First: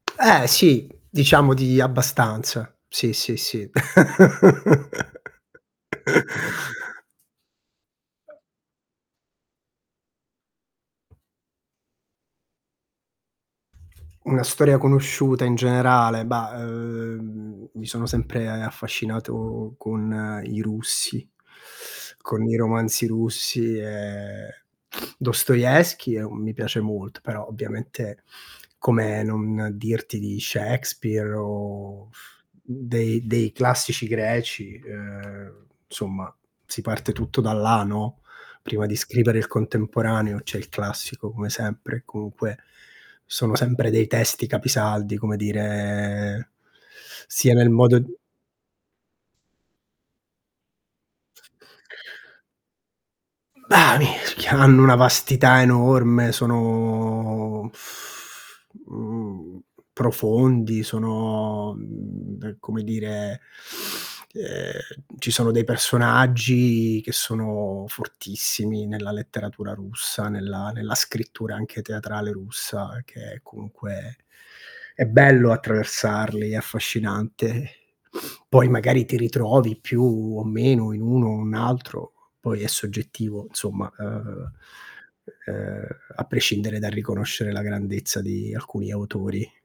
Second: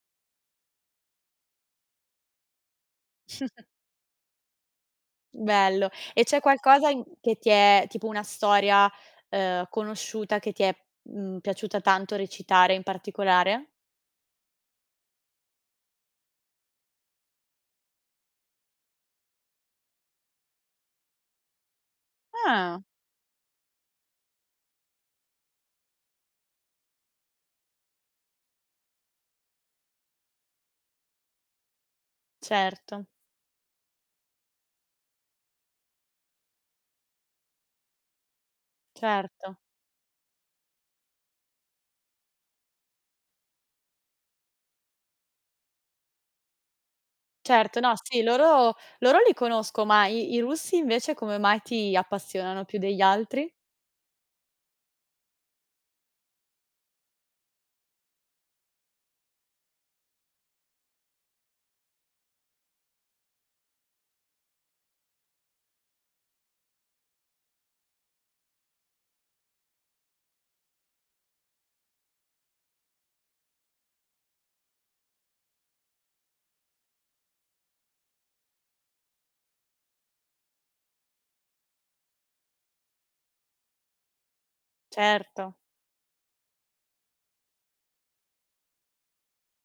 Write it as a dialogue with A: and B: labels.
A: Eh, sì diciamo di abbastanza. Sì, sì, sì.
B: Bello. E c'è qualcosa in che ti è tipo una storia, ehm, conosciuta che ti è, mhmm, piaciuta tanto recitare in particolare?
A: Una storia conosciuta in generale, bah, uhm, m mi sono sempre affascinato con i russi, con i
B: Ah.
A: romanzi russi, ehm, Dostoevskij è un mi piace molt però ovviamente come non dirti di Shakespeare o
B: Certo.
A: dei dei classici greci, ehm, somma si parte tutto da là, no, prima di scrivere il
B: Certo.
A: contemporaneo c'è il classico come sempre e comunque sono sempre dei testi capisaldi come dire sia nel
B: Certo, no,
A: modo
B: sì, loro loro li conosco, ma i i russi invece come mai ti appassionano più degli altri?
A: Bah, [unintelligible] hanno una vastità enorme sono mhmm, profondi, sono, uhm, come dire ehm, ci sono dei personaggi che sono fortissimi nella letteratura russa, nella nella scrittura anche teatrale russa che comunque è bello attraversarli, è affascinante. Poi magari ti ritrovi più o meno in uno, un altro, poi è soggettivo insomma, uhm
B: Certo.
A: uhm, a prescindere dal riconoscere la grandezza di alcuni autori.